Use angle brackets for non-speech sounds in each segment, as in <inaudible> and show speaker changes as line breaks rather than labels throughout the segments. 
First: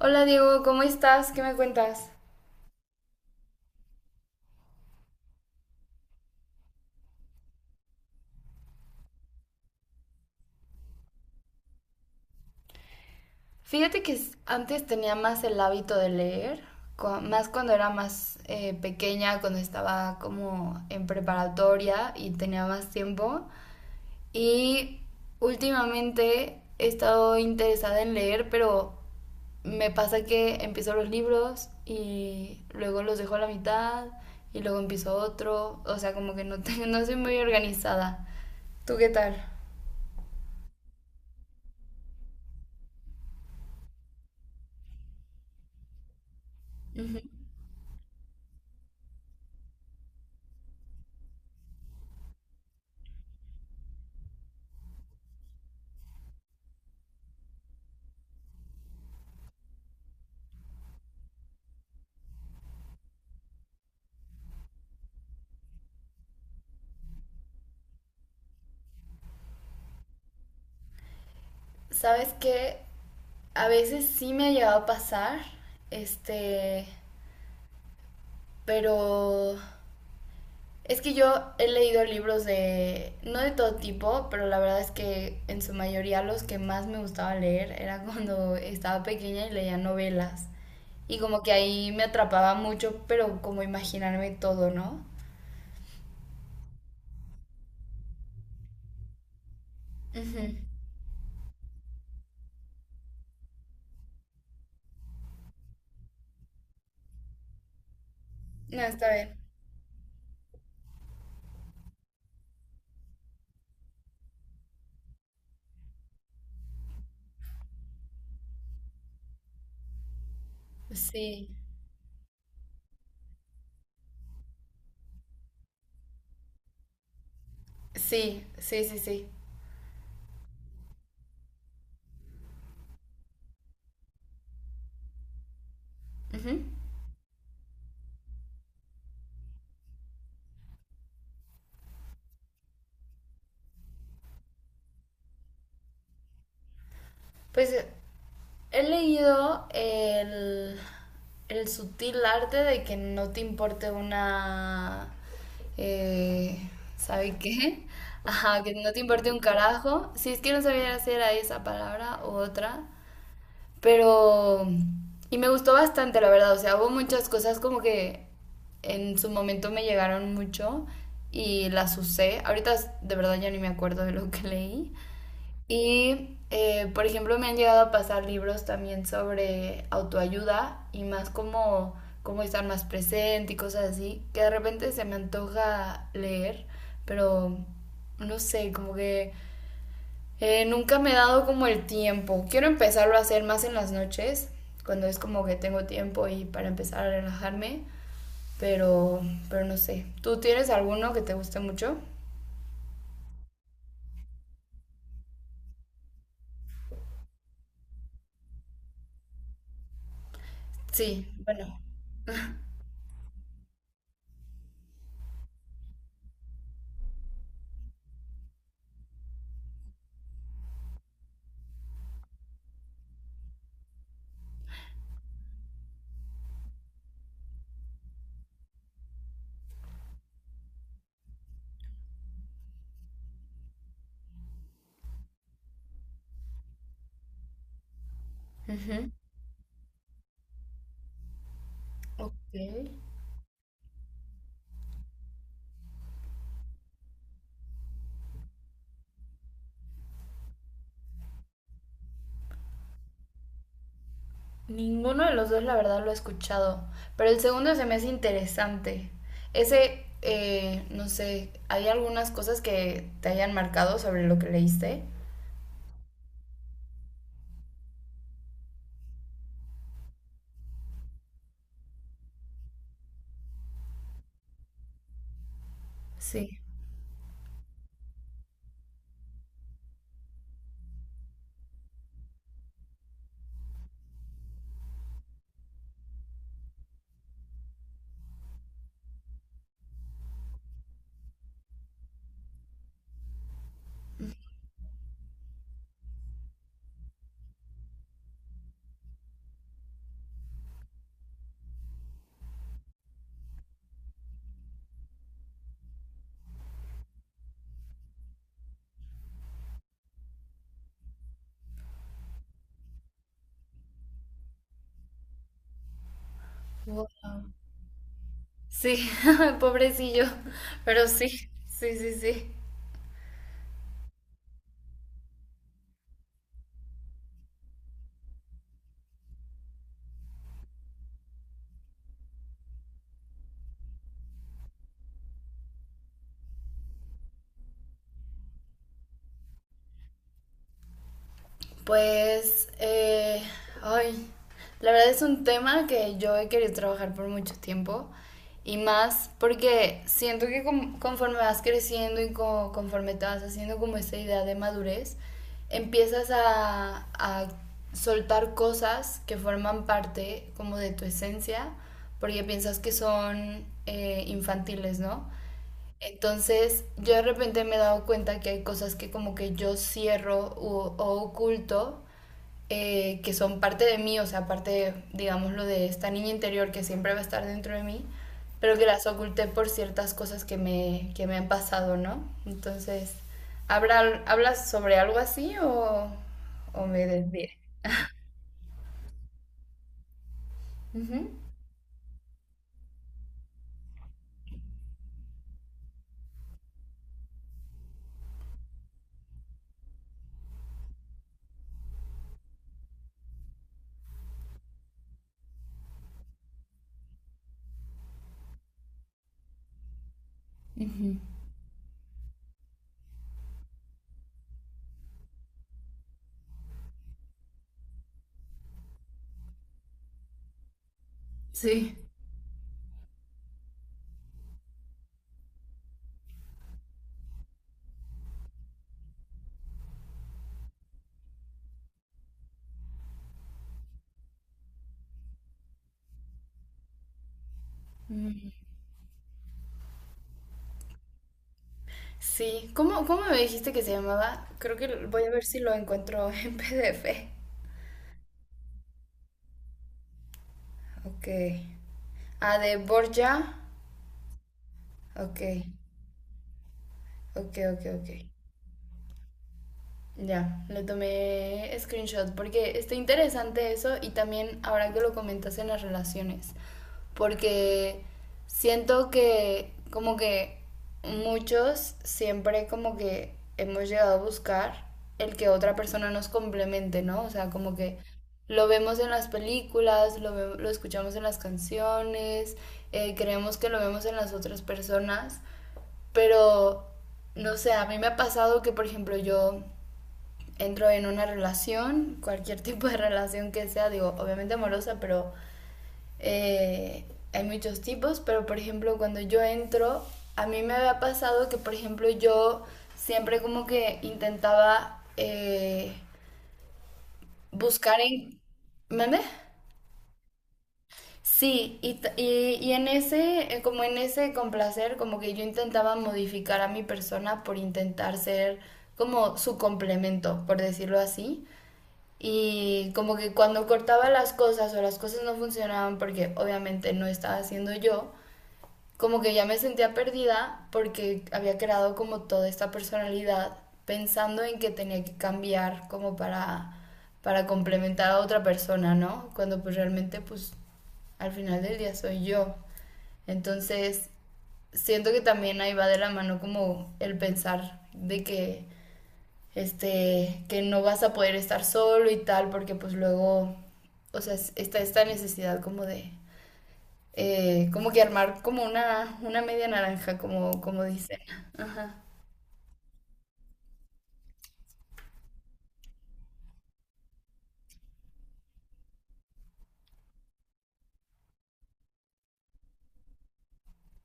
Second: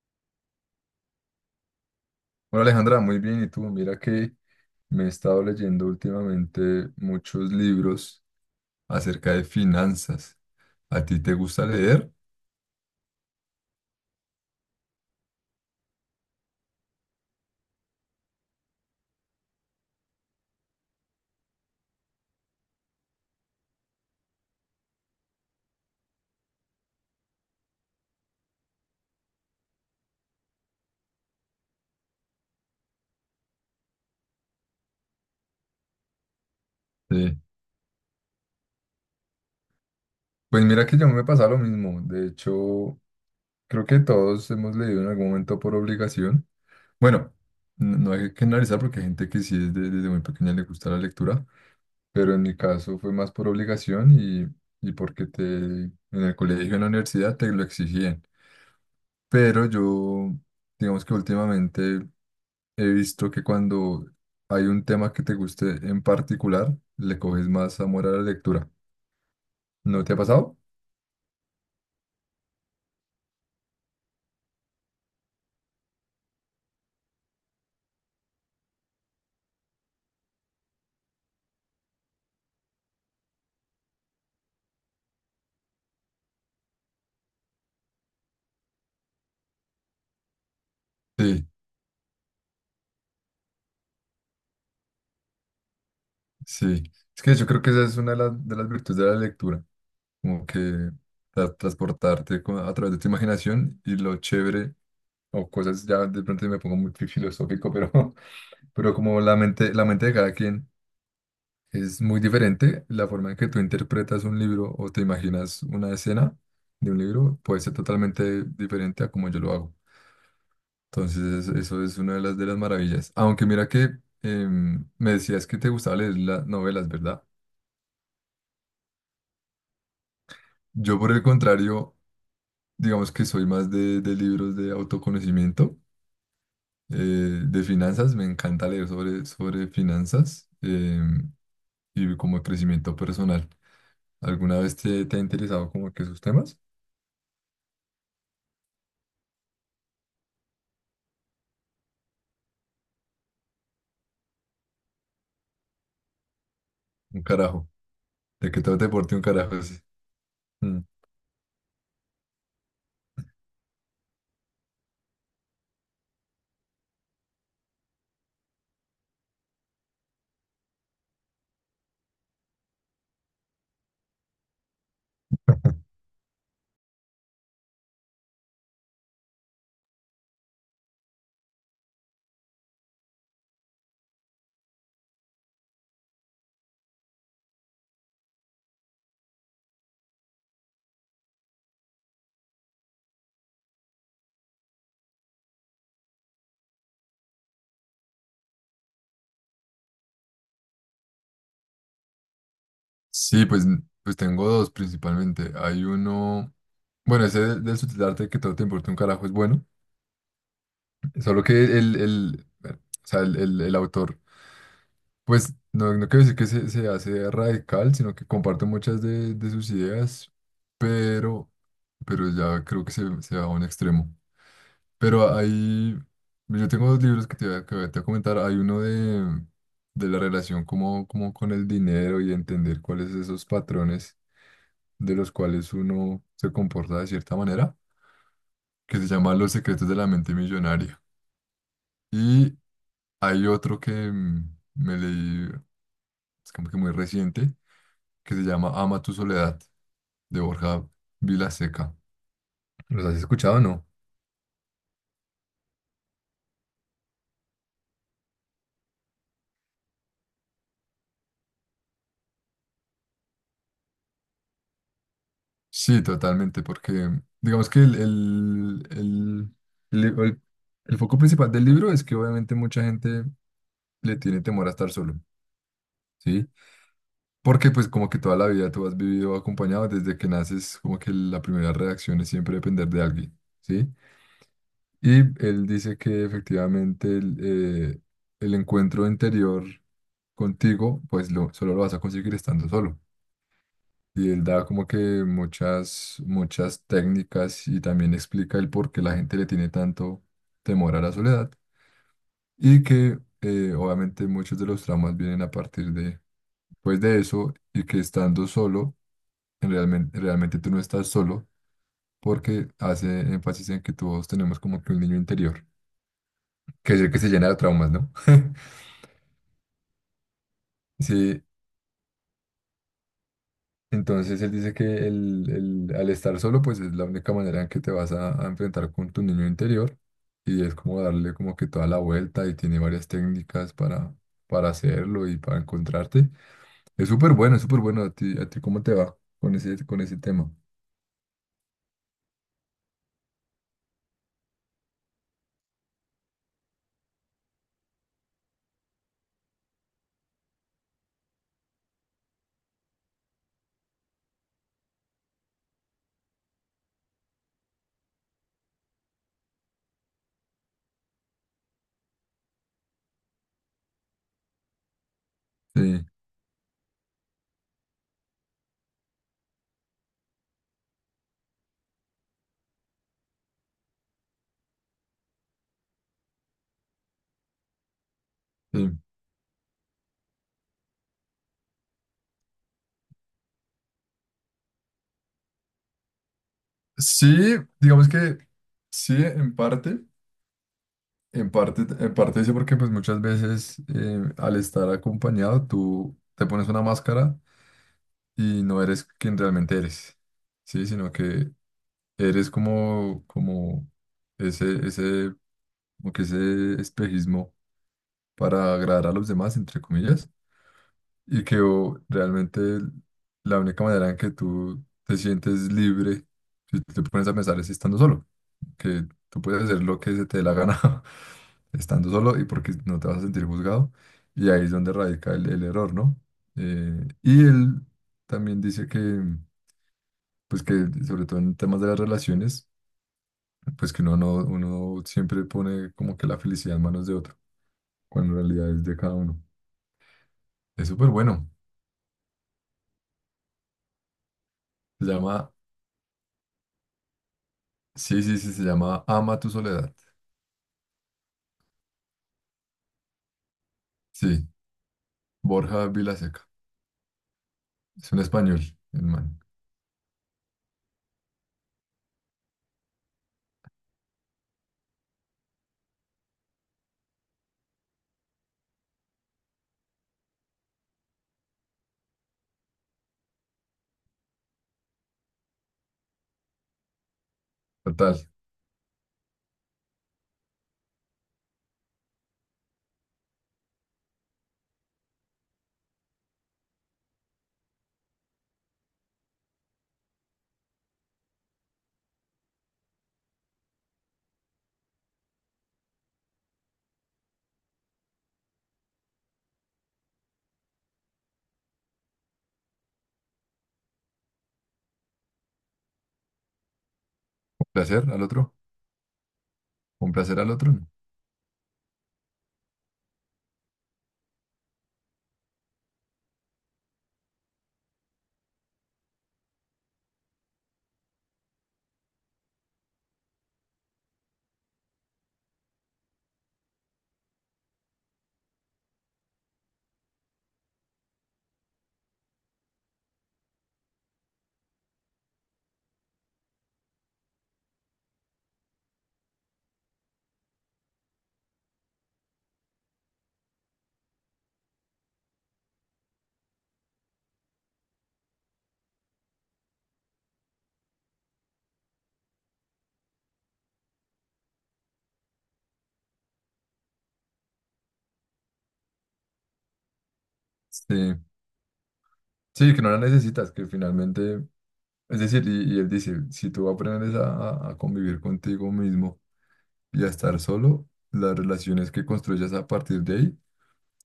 Hola Diego, ¿cómo estás? ¿Qué me cuentas?
Hola Alejandra, muy bien. ¿Y tú? Mira que me he estado leyendo últimamente muchos libros acerca de finanzas. ¿A ti te gusta leer?
Fíjate que antes tenía más el hábito de leer, más cuando era más pequeña, cuando estaba como en preparatoria y tenía más tiempo. Y últimamente he estado interesada en leer, pero me pasa que empiezo los libros y luego los dejo a la mitad y luego empiezo otro. O sea, como que no, <laughs> no soy muy
Sí.
organizada. ¿Tú qué tal?
Pues mira que yo me pasa lo mismo. De hecho, creo que todos hemos leído en algún momento por obligación. Bueno, no hay que analizar porque hay gente que sí desde muy pequeña le gusta la lectura, pero en mi caso fue más por obligación y porque te, en el colegio, en la universidad te lo exigían. Pero yo, digamos que últimamente he visto que cuando hay un tema que te guste en particular, le coges más amor a la lectura. ¿No te ha pasado?
Sabes que a veces sí me ha llegado a pasar, este, pero es que yo he leído libros de, no de todo tipo, pero la verdad es que en su mayoría los que más me gustaba leer era <laughs> cuando estaba pequeña y leía novelas. Y como
Sí,
que ahí me atrapaba mucho, pero como imaginarme todo, ¿no?
sí. Es que yo creo que esa es una de las virtudes de la lectura,
Ujú.
como que transportarte a través de tu imaginación y lo chévere, o cosas ya de pronto me pongo muy filosófico, pero, <laughs>
No,
pero
está
como
bien.
la mente de cada quien es muy diferente, la forma en que tú interpretas un libro o te imaginas una escena de un libro puede ser totalmente diferente a como yo lo hago. Entonces,
Sí,
eso es una de las maravillas. Aunque mira que me decías que te gustaba leer las novelas, ¿verdad?
sí, sí, sí, sí.
Yo, por el contrario, digamos que soy más de libros de autoconocimiento,
Ujú.
de finanzas. Me encanta leer sobre finanzas y como crecimiento personal. ¿Alguna vez te ha interesado como que esos temas?
Pues he leído el sutil arte de que no te importe una... eh,
Un
¿sabe
carajo.
qué? <laughs>
¿De qué
Ajá, que
trata
no te
deporte un
importe un
carajo? Sí.
carajo. Si es que no
Mm.
sabía si era esa palabra u otra. Pero... y me gustó bastante, la verdad. O sea, hubo muchas cosas como que en su momento me llegaron mucho y las usé. Ahorita de verdad ya ni me acuerdo de lo que leí. Y, por ejemplo, me han llegado a pasar libros también sobre autoayuda y más como cómo estar más presente y cosas así, que de repente se me antoja leer, pero no sé, como que nunca me he dado como el tiempo. Quiero empezarlo a hacer más en las noches, cuando es como que tengo tiempo y para empezar a relajarme, pero, pero no sé. ¿Tú tienes alguno que te guste mucho?
Sí, pues, pues tengo dos principalmente. Hay uno... Bueno, ese del subtitularte que todo te importa un carajo es bueno.
Sí,
Solo que
bueno.
o sea, el autor, pues no quiero decir que se hace radical, sino que comparte muchas de sus ideas, pero, pero ya creo que se va a un extremo. Pero hay, yo tengo dos libros que que te voy a comentar. Hay uno de la relación como, como con el dinero y entender cuáles esos patrones de los cuales uno se comporta de cierta manera, que se
Ujú.
llama Los Secretos de la Mente Millonaria.
Ok.
Y hay otro que me leí, es como que muy reciente, que se llama Ama Tu Soledad, de Borja Vilaseca. ¿Los has escuchado o no?
Ninguno de los dos, la verdad, lo he escuchado. Pero el segundo se me hace interesante. Ese, no sé, ¿hay algunas cosas que te hayan marcado sobre lo que leíste?
Sí, totalmente, porque digamos que el, el- el foco principal del libro es que obviamente mucha gente le tiene temor a estar solo, ¿sí?
Sí.
Porque pues como que toda la vida tú has vivido acompañado desde que naces, como que la primera reacción es siempre depender de alguien, ¿sí? Y él dice que efectivamente eh, el encuentro interior contigo, pues solo lo vas a conseguir estando solo. Y él da como que muchas, muchas técnicas y también explica el por qué la gente le tiene tanto temor a la soledad. Y que obviamente muchos de los traumas vienen a partir de, pues de eso y que estando solo, en realmente, realmente tú no estás solo porque hace énfasis en que todos tenemos como que un niño interior, que es
Wow.
el que se llena de traumas, ¿no? <laughs>
Sí, <laughs> pobrecillo. Pero sí,
Sí,
sí, sí, sí.
entonces él dice que al estar solo, pues es la única manera en que te vas a enfrentar con tu niño interior y es como darle como que toda la vuelta y tiene varias técnicas para hacerlo y para encontrarte. Es súper bueno, es súper bueno. A ti cómo te va con ese tema?
Pues, ay, la verdad es un tema que yo he querido trabajar por mucho tiempo y más porque siento que conforme vas creciendo y conforme te vas haciendo como esta idea de madurez, empiezas a soltar cosas que forman parte como de tu esencia porque piensas que son infantiles, ¿no?
Sí,
Entonces, yo de repente me he dado cuenta que hay cosas que como que yo cierro o oculto que son parte de mí, o sea, parte, digámoslo, de esta niña interior que siempre va a estar dentro de mí, pero que
sí.
las oculté por ciertas cosas que me han pasado, ¿no? Entonces, ¿hablas sobre algo así o me desvié?
Sí, digamos que sí, en parte.
Ujú.
En parte, en parte sí, porque pues muchas veces al estar acompañado tú te pones una máscara y no eres quien realmente eres, ¿sí? Sino que eres como, como ese, ese, como que ese espejismo para agradar a los demás, entre comillas,
Ujú.
y que o, realmente la única manera en que tú te sientes libre, si te pones a pensar, es estando solo, que tú puedes hacer lo que se te dé la gana <laughs>
Sí.
estando solo y porque no te vas a sentir juzgado, y ahí es donde radica el error, ¿no? Y él también dice que... pues que sobre todo en temas de las relaciones, pues que uno no, uno siempre pone como que la felicidad en manos de otro, cuando en
Mm.
realidad es de cada uno. Es súper bueno.
Sí, ¿cómo, cómo me dijiste que se llamaba? Creo
Se
que voy a ver
llama,
si lo encuentro <laughs> en PDF.
sí, sí, sí, se llama Ama Tu Soledad.
Ok. Ah, de Borja.
Sí,
Ok,
Borja Vilaseca.
ok, ok, ok.
Es un español, el man.
Ya, le tomé screenshot porque está interesante eso y también ahora que lo comentas en las relaciones, porque siento que como que muchos siempre como que hemos llegado a buscar el que otra persona nos complemente, ¿no? O sea, como que
Total.
lo vemos en las películas, lo, lo escuchamos en las canciones, creemos que lo vemos en las otras personas, pero no sé, a mí me ha pasado que, por ejemplo, yo entro en una relación, cualquier <laughs> tipo de relación que sea, digo, obviamente amorosa, pero eh, hay muchos tipos, pero por ejemplo cuando yo entro, a mí me había pasado que por ejemplo yo siempre como que intentaba
Un
buscar
placer al
en...
otro.
¿Mande?
Un placer al otro, ¿no?
Sí, y, y en ese, como en ese complacer, como que yo intentaba modificar a mi persona por intentar ser como su complemento, por decirlo así. Y como que cuando cortaba las cosas o las cosas no funcionaban porque obviamente no estaba haciendo yo, como que ya me sentía perdida porque había creado como toda esta personalidad pensando en que tenía que cambiar como para complementar a otra persona, ¿no? Cuando pues realmente pues al final del día soy yo. Entonces siento que también ahí va de la mano como el pensar de que este, que no vas a poder estar solo y tal, porque pues luego, o sea, está esta necesidad como de, como que armar como una media naranja, como, como
Sí,
dicen. Ajá.
sí, que no la necesitas, que finalmente, es decir, y él dice, si tú aprendes a convivir contigo mismo y a estar solo, las relaciones que construyas a partir de ahí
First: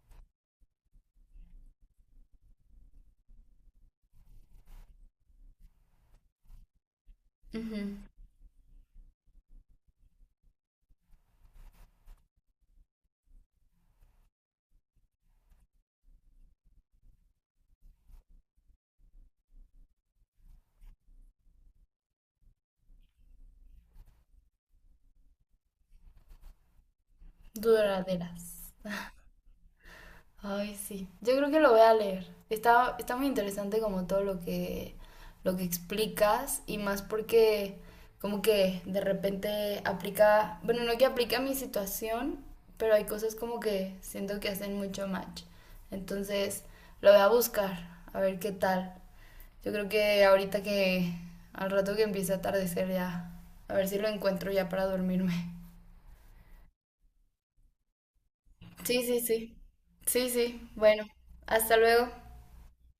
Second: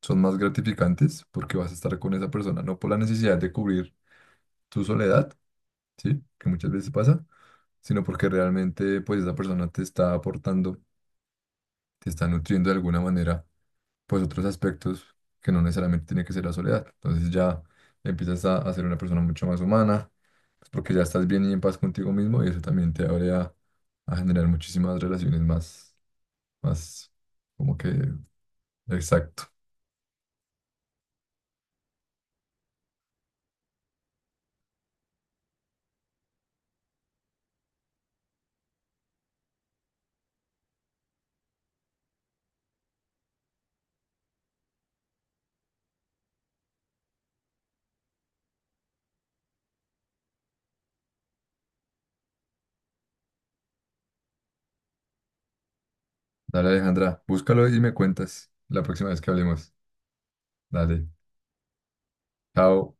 son más gratificantes porque vas a estar con esa persona, no por la necesidad de cubrir tu soledad, ¿sí? Que muchas veces pasa,
Ujú.
sino porque realmente pues esa persona te está aportando, te está nutriendo de alguna manera, pues otros aspectos que no necesariamente tiene que ser la soledad. Entonces ya empiezas a ser una persona mucho más humana, pues porque ya estás bien y en paz contigo mismo y eso también te abre a generar muchísimas relaciones más, más como que
Duraderas.
exacto.
Ay, sí. Yo creo que lo voy a leer. Está, está muy interesante como todo lo que explicas y más porque como que de repente aplica, bueno, no que aplica a mi situación, pero hay cosas como que siento que hacen mucho match. Entonces, lo voy a buscar, a ver qué tal. Yo creo que ahorita que al rato que empiece a atardecer ya, a ver si lo encuentro ya para dormirme. <laughs>
Dale Alejandra, búscalo y me cuentas la
Sí,
próxima
sí,
vez que
sí.
hablemos.
Sí, sí. Bueno,
Dale.
hasta luego.
Chao.